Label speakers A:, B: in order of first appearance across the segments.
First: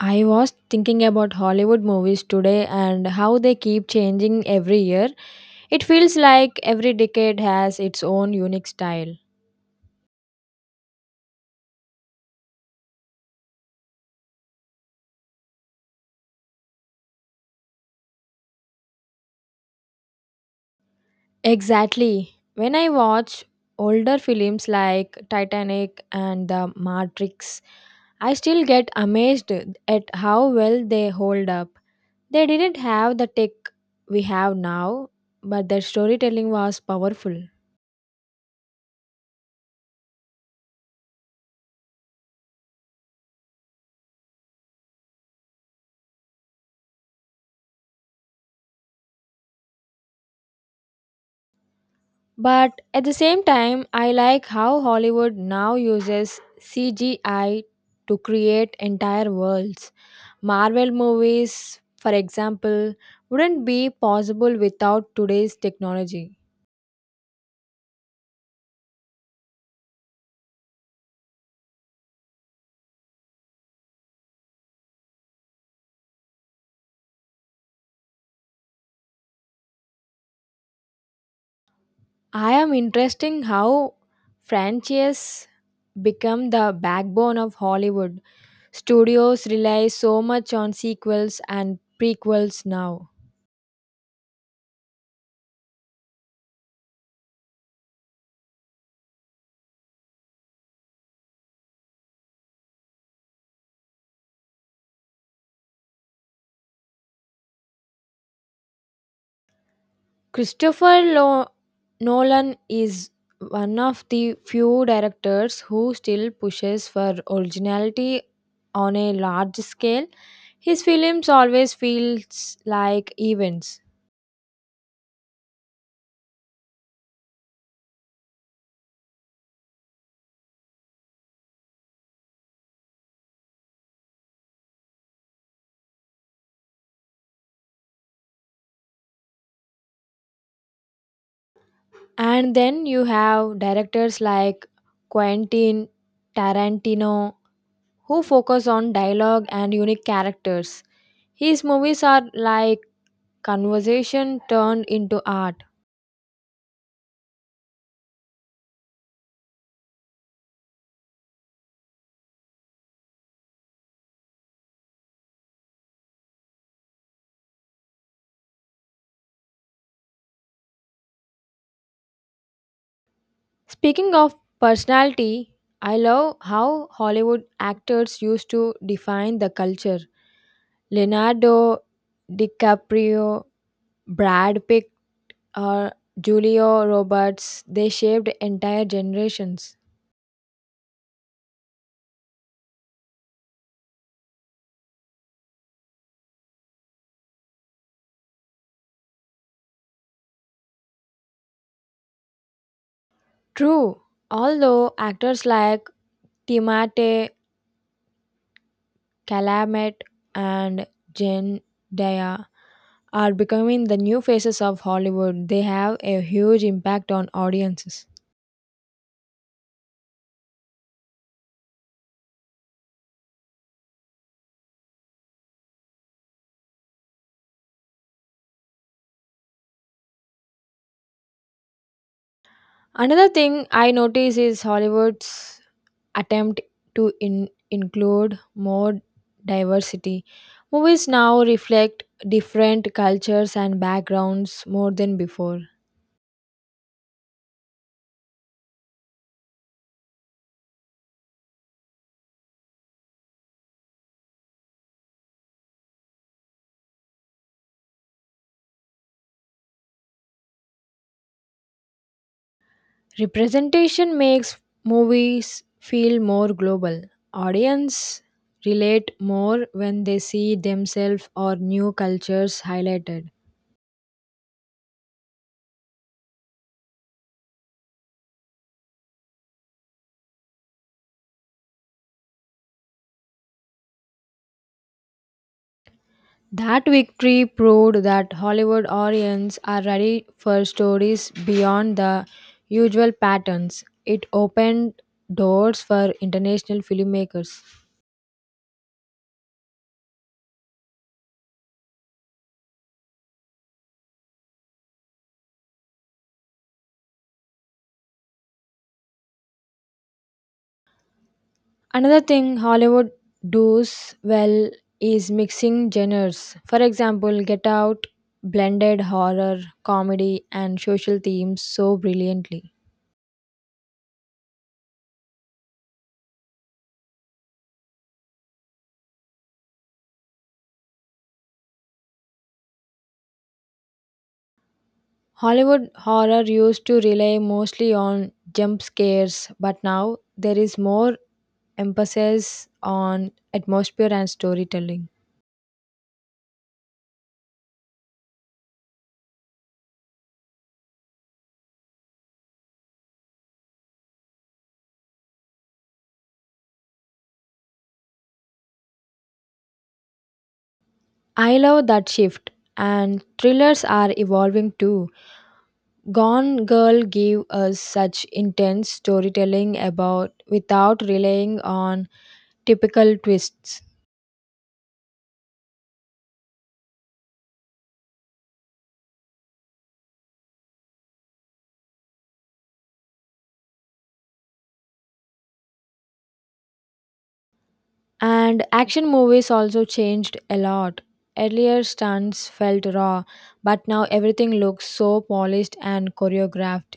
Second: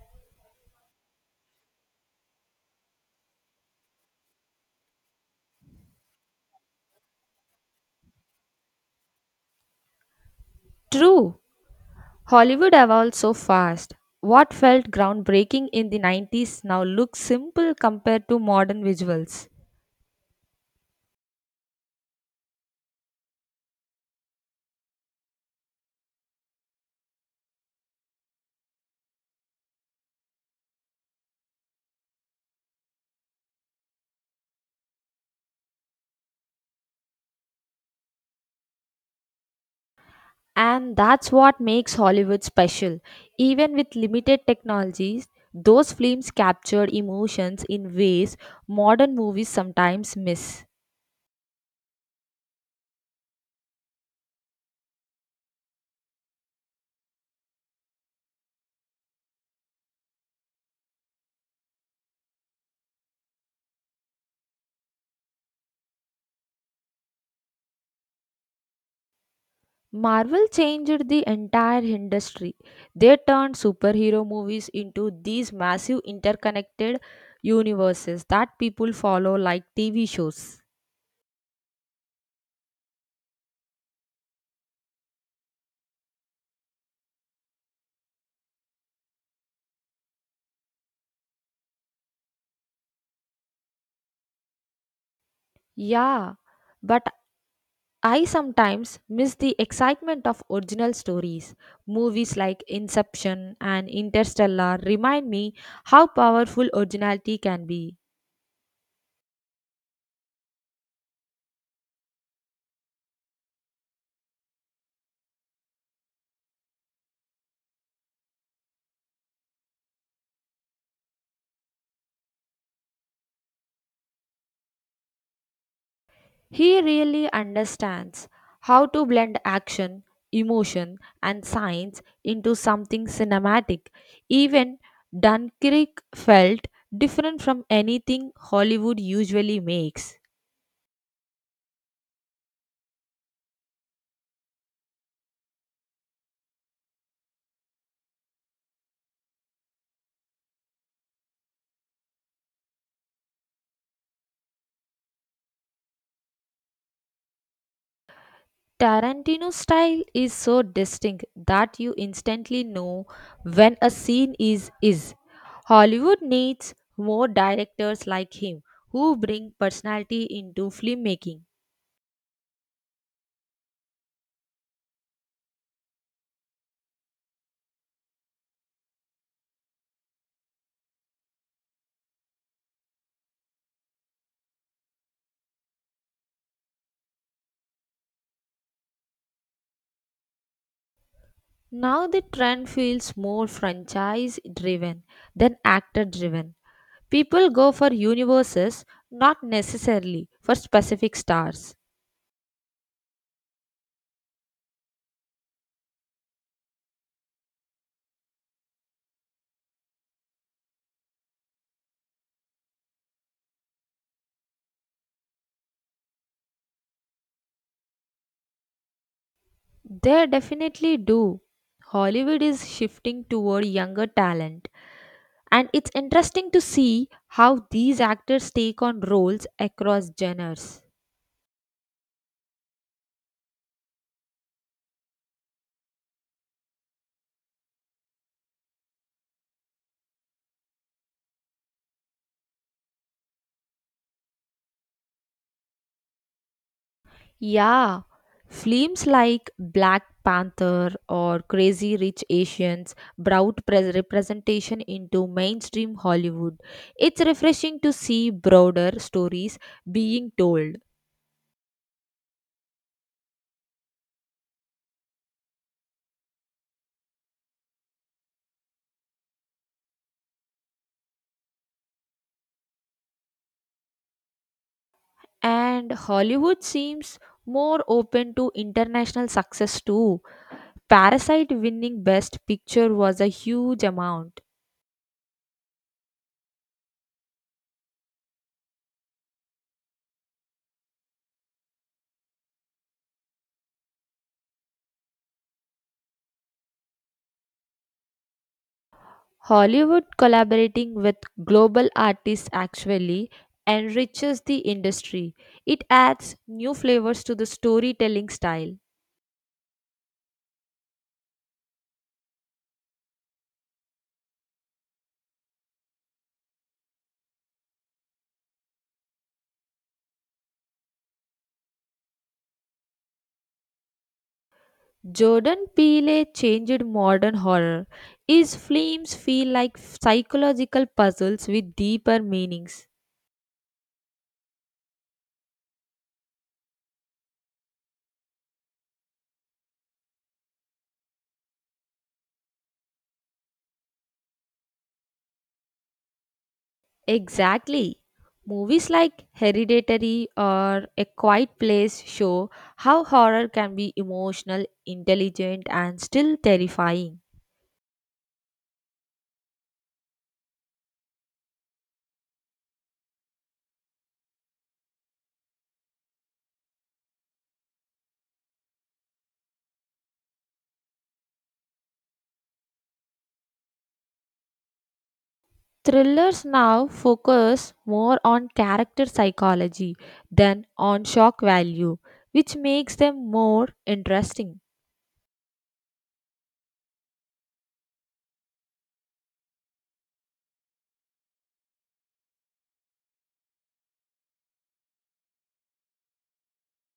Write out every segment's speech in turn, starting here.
A: I was thinking about Hollywood movies today and how they keep changing every year. It feels like every decade has its own unique style.
B: True, Hollywood evolved so fast. What felt groundbreaking in the 90s now looks simple compared to modern visuals.
A: Exactly. When I watch older films like Titanic and The Matrix, I still get amazed at how well they hold up. They didn't have the tech we have now, but their storytelling was powerful.
B: And that's what makes Hollywood special. Even with limited technologies, those films captured emotions in ways modern movies sometimes miss.
A: But at the same time, I like how Hollywood now uses CGI to create entire worlds. Marvel movies, for example, wouldn't be possible without today's technology.
B: Marvel changed the entire industry. They turned superhero movies into these massive interconnected universes that people follow like TV shows.
A: I am interesting how franchises become the backbone of Hollywood. Studios rely so much on sequels and prequels now.
B: Yeah, but I sometimes miss the excitement of original stories. Movies like Inception and Interstellar remind me how powerful originality can be.
A: Christopher Lo- Nolan is one of the few directors who still pushes for originality on a large scale. His films always feels like events.
B: He really understands how to blend action, emotion, and science into something cinematic. Even Dunkirk felt different from anything Hollywood usually makes.
A: And then you have directors like Quentin Tarantino who focus on dialogue and unique characters. His movies are like conversation turned into art.
B: Tarantino's style is so distinct that you instantly know when a scene is. Hollywood needs more directors like him who bring personality into filmmaking.
A: Speaking of personality, I love how Hollywood actors used to define the culture. Leonardo DiCaprio, Brad Pitt, or Julio Roberts, they shaped entire generations.
B: Now the trend feels more franchise driven than actor driven. People go for universes, not necessarily for specific stars.
A: True, although actors like Timate Chalamet and Zendaya are becoming the new faces of Hollywood, they have a huge impact on audiences.
B: They definitely do. Hollywood is shifting toward younger talent, and it's interesting to see how these actors take on roles across genres.
A: Another thing I notice is Hollywood's attempt to include more diversity. Movies now reflect different cultures and backgrounds more than before.
B: Yeah, films like Black Panther or Crazy Rich Asians brought representation into mainstream Hollywood. It's refreshing to see broader stories being told.
A: Representation makes movies feel more global. Audience relate more when they see themselves or new cultures highlighted.
B: And Hollywood seems more open to international success too. Parasite winning Best Picture was a huge amount.
A: That victory proved that Hollywood audiences are ready for stories beyond the usual patterns. It opened doors for international filmmakers.
B: Hollywood collaborating with global artists actually enriches the industry. It adds new flavors to the storytelling style.
A: Another thing Hollywood does well is mixing genres. For example, Get Out blended horror, comedy, and social themes so brilliantly.
B: Jordan Peele changed modern horror. His films feel like psychological puzzles with deeper meanings.
A: Hollywood horror used to rely mostly on jump scares, but now there is more emphasis on atmosphere and storytelling.
B: Exactly. Movies like Hereditary or A Quiet Place show how horror can be emotional, intelligent, and still terrifying.
A: I love that shift, and thrillers are evolving too. Gone Girl gave us such intense storytelling about without relying on typical twists.
B: Thrillers now focus more on character psychology than on shock value, which makes them more interesting.
A: And action movies also changed a lot. Earlier stunts felt raw, but now everything looks so polished and choreographed.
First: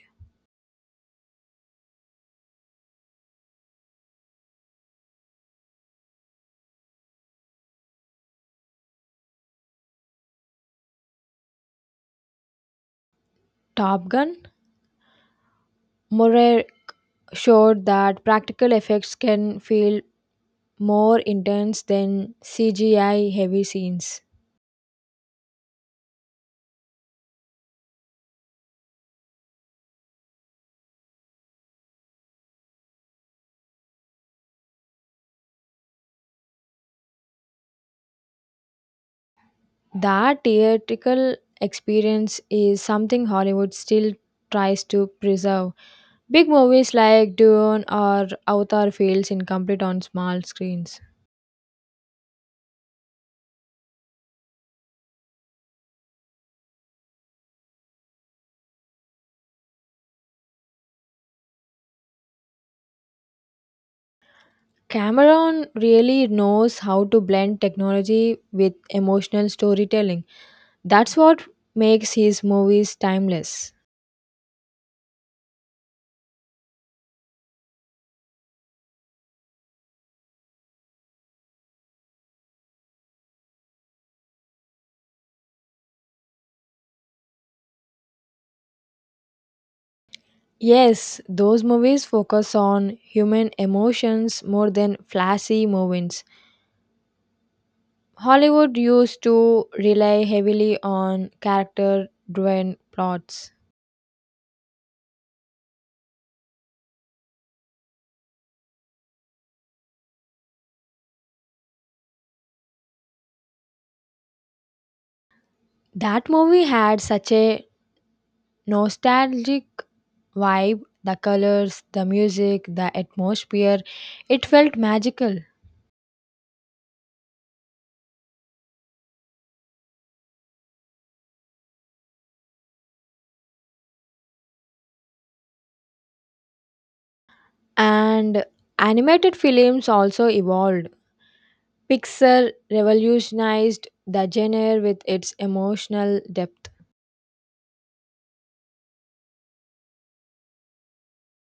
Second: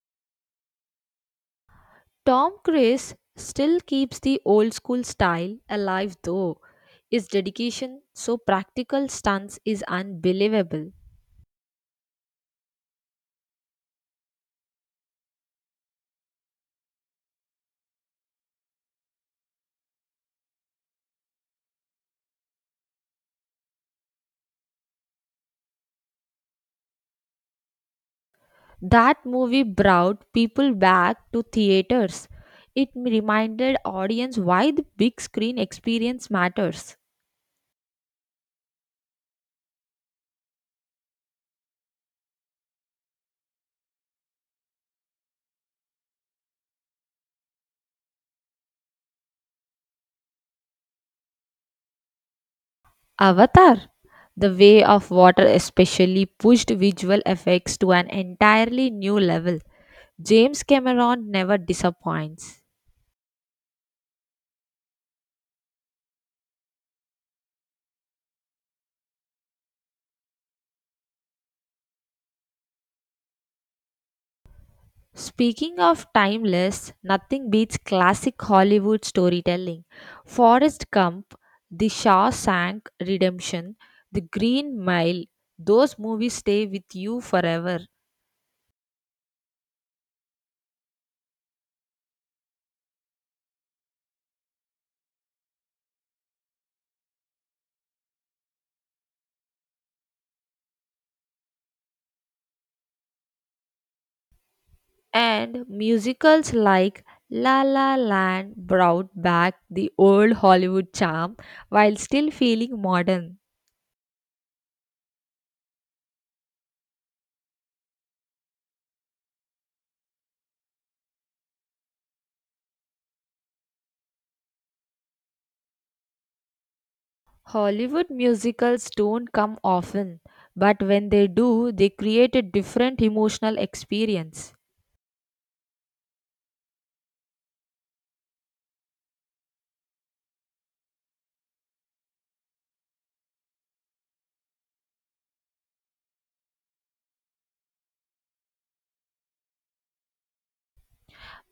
B: Tom Cruise still keeps the old school style alive though. His dedication, so practical stunts is unbelievable.
A: Top Gun? More showed that practical effects can feel more intense than CGI heavy scenes.
B: That movie brought people back to theaters. It reminded audience why the big screen experience matters.
A: That theatrical experience is something Hollywood still tries to preserve. Big movies like Dune or Avatar feels incomplete on small screens.
B: Avatar The Way of Water especially pushed visual effects to an entirely new level. James Cameron never disappoints.
A: Cameron really knows how to blend technology with emotional storytelling. That's what makes his movies timeless.
B: Speaking of timeless, nothing beats classic Hollywood storytelling. Forrest Gump, The Shawshank Redemption, The Green Mile, those movies stay with you forever.
A: Yes, those movies focus on human emotions more than flashy moments. Hollywood used to rely heavily on character driven plots.
B: And musicals like La La Land brought back the old Hollywood charm while still feeling modern.
A: That movie had such a nostalgic vibe the colors, the music, the atmosphere. It felt magical.
B: Hollywood musicals don't come often, but when they do, they create a different emotional experience.
A: And animated films also evolved. Pixar revolutionized the genre with its emotional depth.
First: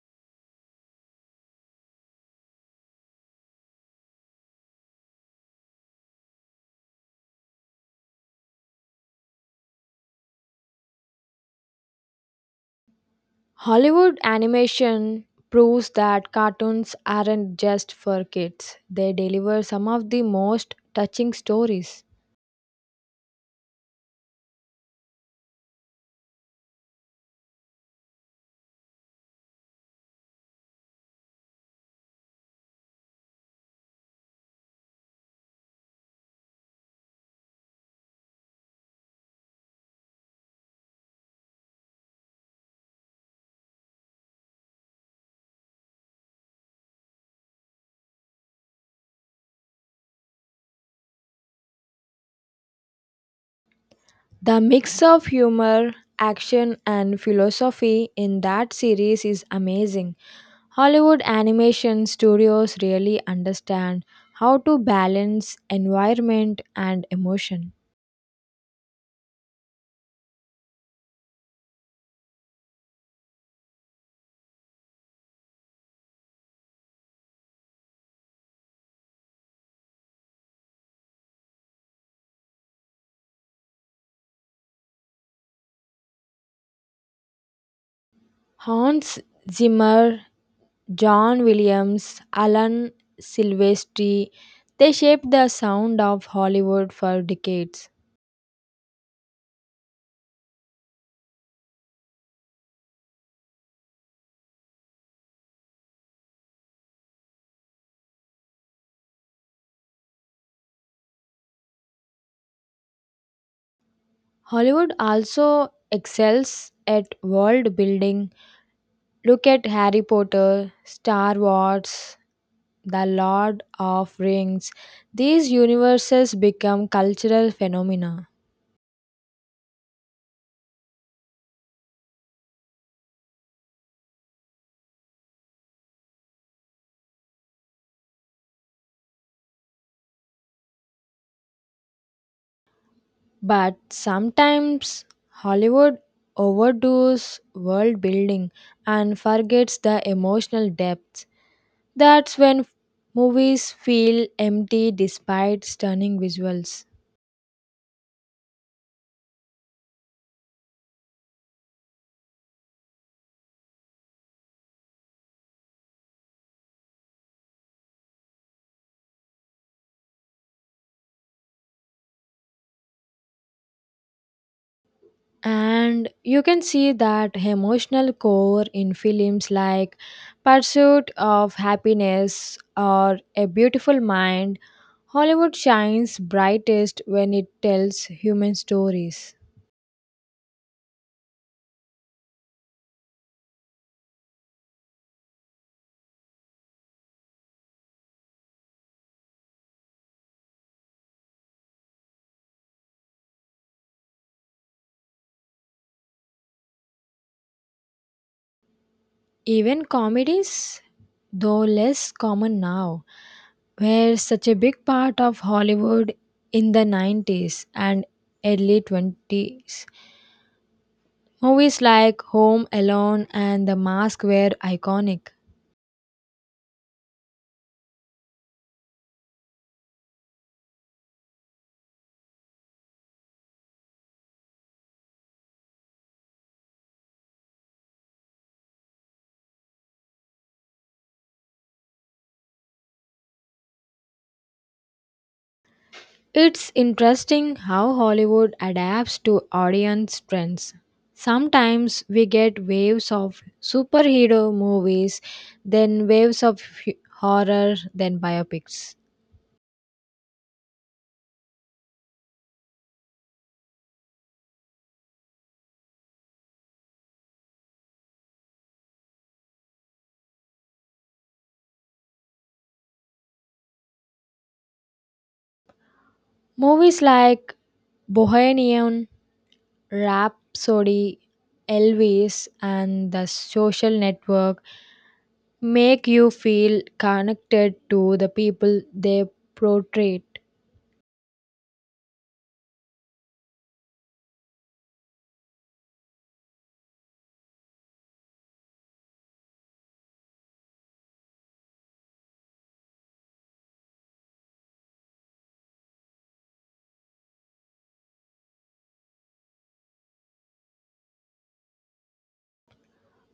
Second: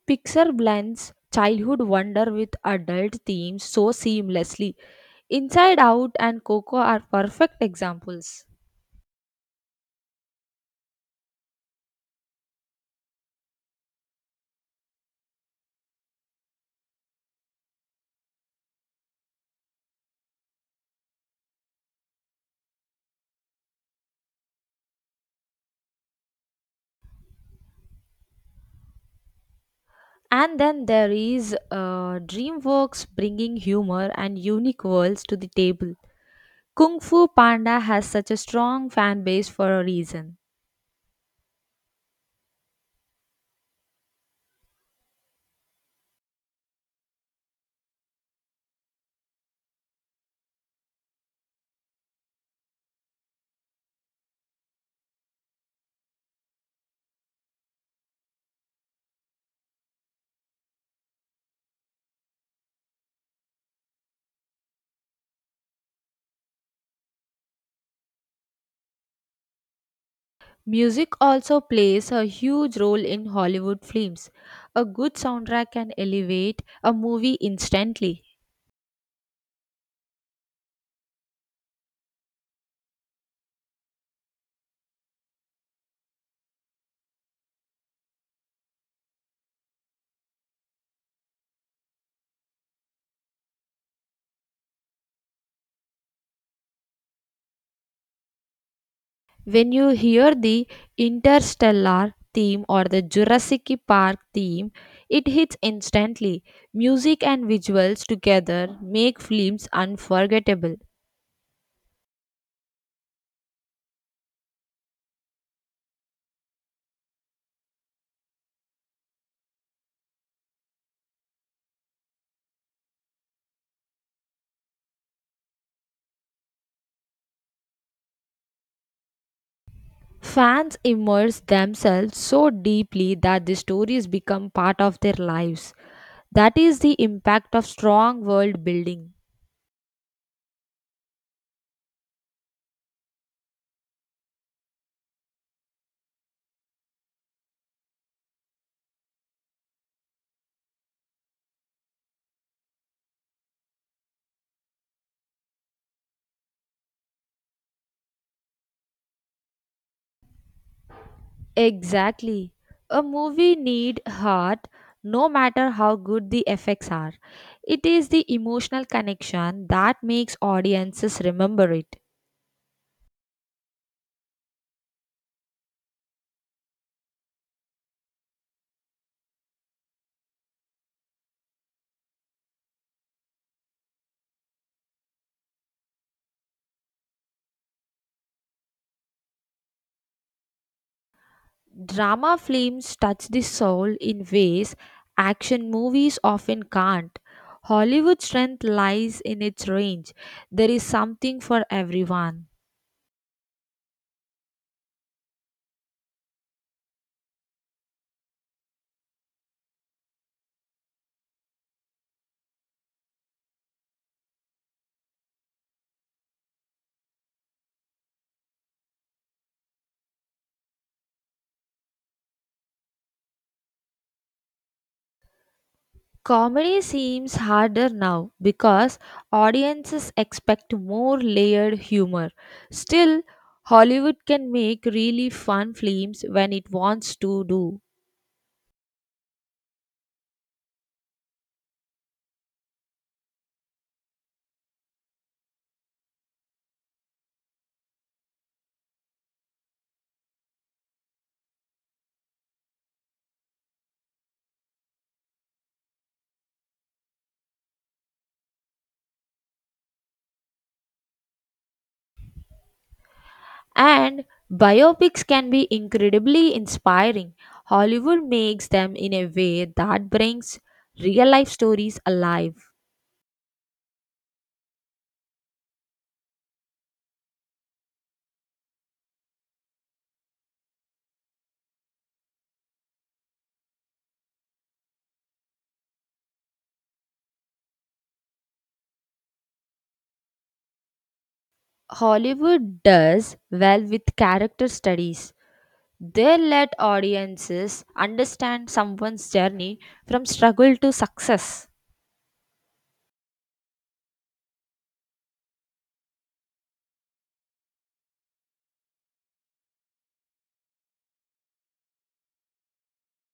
B: Pixar blends childhood wonder with adult themes so seamlessly. Inside Out and Coco are perfect examples.
A: Hollywood animation proves that cartoons aren't just for kids, they deliver some of the most touching stories.
B: And then there is DreamWorks bringing humor and unique worlds to the table. Kung Fu Panda has such a strong fan base for a reason.
A: The mix of humor, action, and philosophy in that series is amazing. Hollywood animation studios really understand how to balance environment and emotion.
B: Music also plays a huge role in Hollywood films. A good soundtrack can elevate a movie instantly.
A: Hans Zimmer, John Williams, Alan Silvestri, they shaped the sound of Hollywood for decades.
B: When you hear the Interstellar theme or the Jurassic Park theme, it hits instantly. Music and visuals together make films unforgettable.
A: Hollywood also excels at world building. Look at Harry Potter, Star Wars, The Lord of Rings. These universes become cultural phenomena.
B: Fans immerse themselves so deeply that the stories become part of their lives. That is the impact of strong world building.
A: But sometimes Hollywood overdoes world building and forgets the emotional depth. That's when movies feel empty despite stunning visuals.
B: Exactly. A movie need heart no matter how good the effects are. It is the emotional connection that makes audiences remember it.
A: And you can see that emotional core in films like Pursuit of Happiness or A Beautiful Mind. Hollywood shines brightest when it tells human stories.
B: Drama films touch the soul in ways action movies often can't. Hollywood's strength lies in its range. There is something for everyone.
A: Even comedies, though less common now, were such a big part of Hollywood in the 90s and early 20s. Movies like Home Alone and The Mask were iconic.
B: Comedy seems harder now because audiences expect more layered humor. Still, Hollywood can make really fun films when it wants to do.
A: It's interesting how Hollywood adapts to audience trends. Sometimes we get waves of superhero movies, then waves of horror, then biopics.
B: And biopics can be incredibly inspiring. Hollywood makes them in a way that brings real life stories alive.
A: Movies like Bohemian Rhapsody, Elvis, and The Social Network make you feel connected to the people they portray.
B: Hollywood does well with character studies. They let audiences understand someone's journey from struggle to success.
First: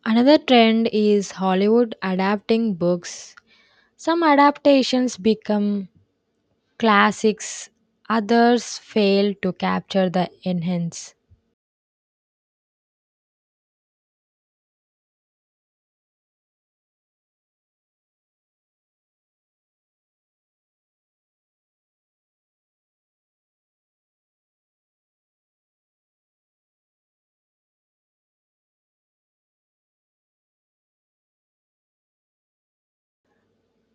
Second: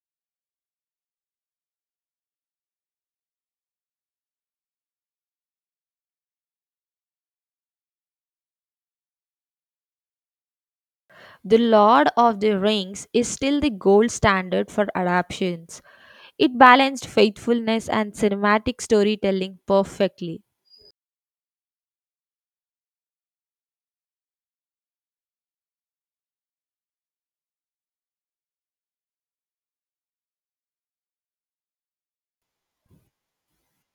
A: Another trend is Hollywood adapting books. Some adaptations become classics, others fail to capture the enhance.
B: The Lord of the Rings is still the gold standard for adaptations. It balanced faithfulness and cinematic storytelling perfectly.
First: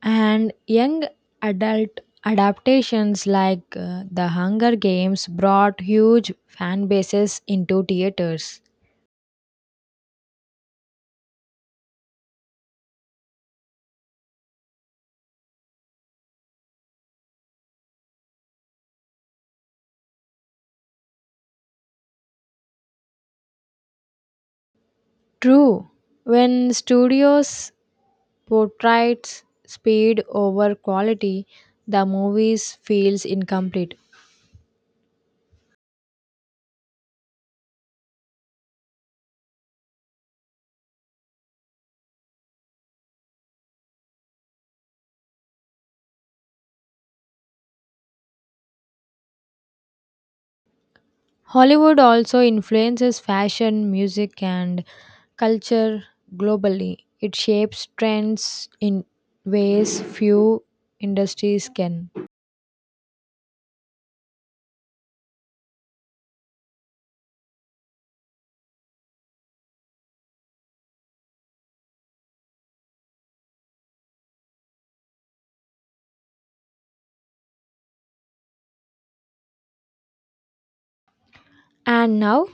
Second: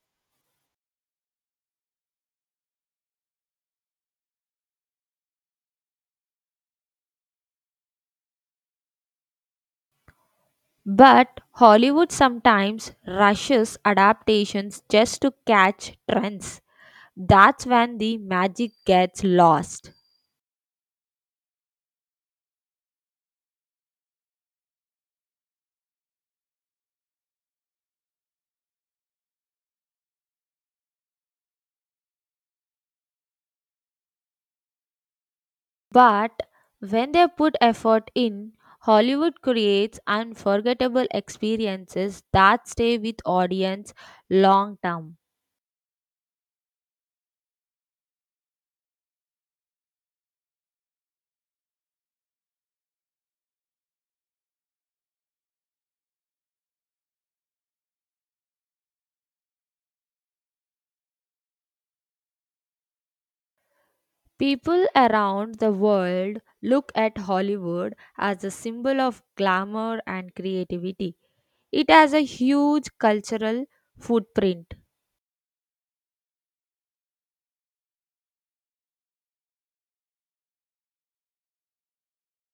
A: And young adult adaptations like The Hunger Games brought huge fan bases into theaters.
B: But Hollywood sometimes rushes adaptations just to catch trends. That's when the magic gets lost.
A: True, when studios portrayed speed over quality, the movies feels incomplete.
B: But when they put effort in, Hollywood creates unforgettable experiences that stay with audience long term.
A: Hollywood also influences fashion, music, and culture globally. It shapes trends in ways few industries can.
B: People around the world look at Hollywood as a symbol of glamour and creativity. It has a huge cultural footprint.
A: And now,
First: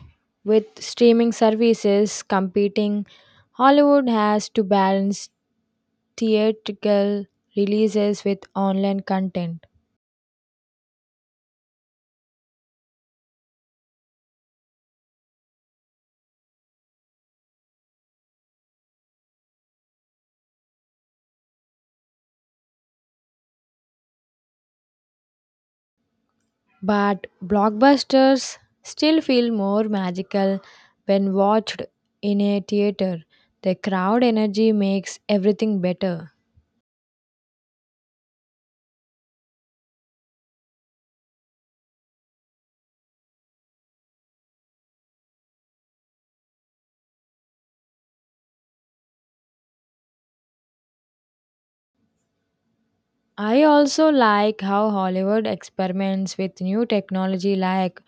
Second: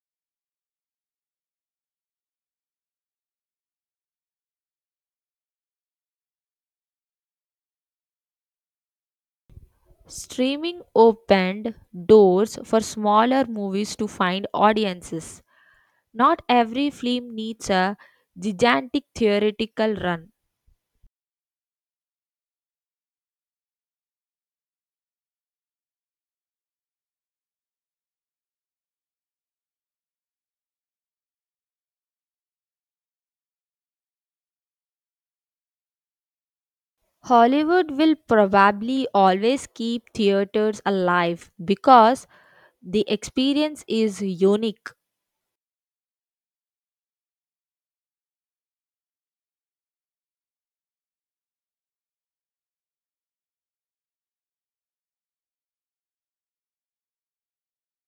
A: with streaming services competing, Hollywood has to balance theatrical releases with online content.
B: Streaming opened doors for smaller movies to find audiences. Not every film needs a gigantic theatrical run.
A: But blockbusters still feel more magical when watched in a theater. The crowd energy makes everything better.
B: Hollywood will probably always keep theaters alive because the experience is unique.
A: I also like how Hollywood experiments with new technology like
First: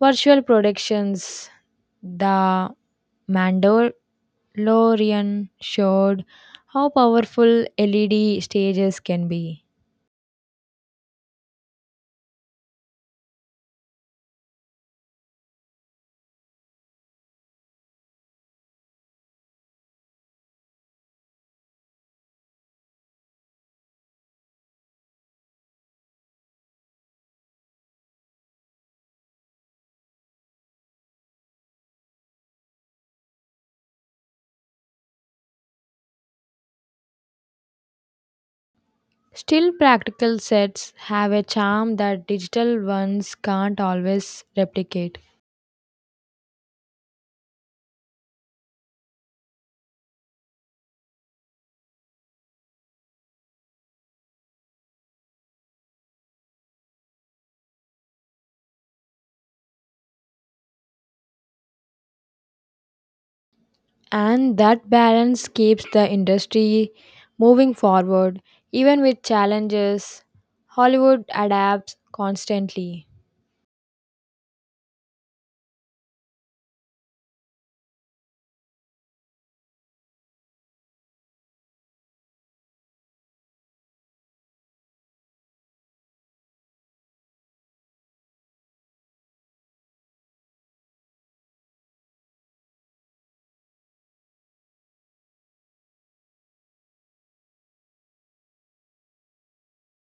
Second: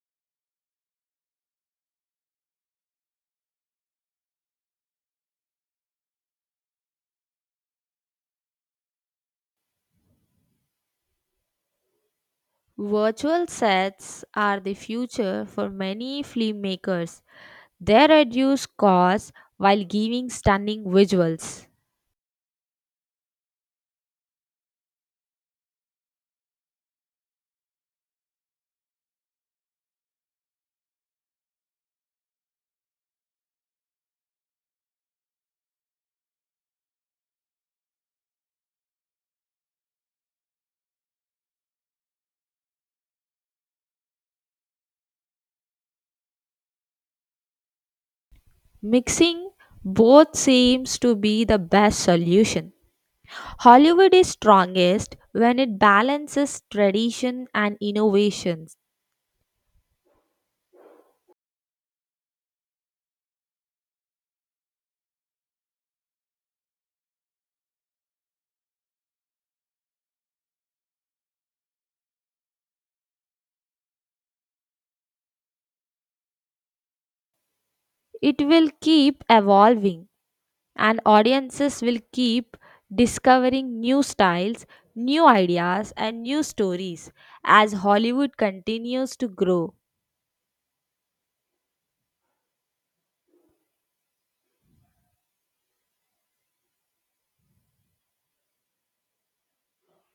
A: virtual productions. The Mandalorian showed how powerful LED stages can be.
B: Virtual sets are the future for many filmmakers. They reduce costs while giving stunning visuals.
A: Still, practical sets have a charm that digital ones can't always replicate.
B: Mixing both seems to be the best solution. Hollywood is strongest when it balances tradition and innovations.
A: And that balance keeps the industry moving forward, even with challenges. Hollywood adapts constantly.
B: It will keep evolving, and audiences will keep discovering new styles, new ideas, and new stories as Hollywood continues to grow.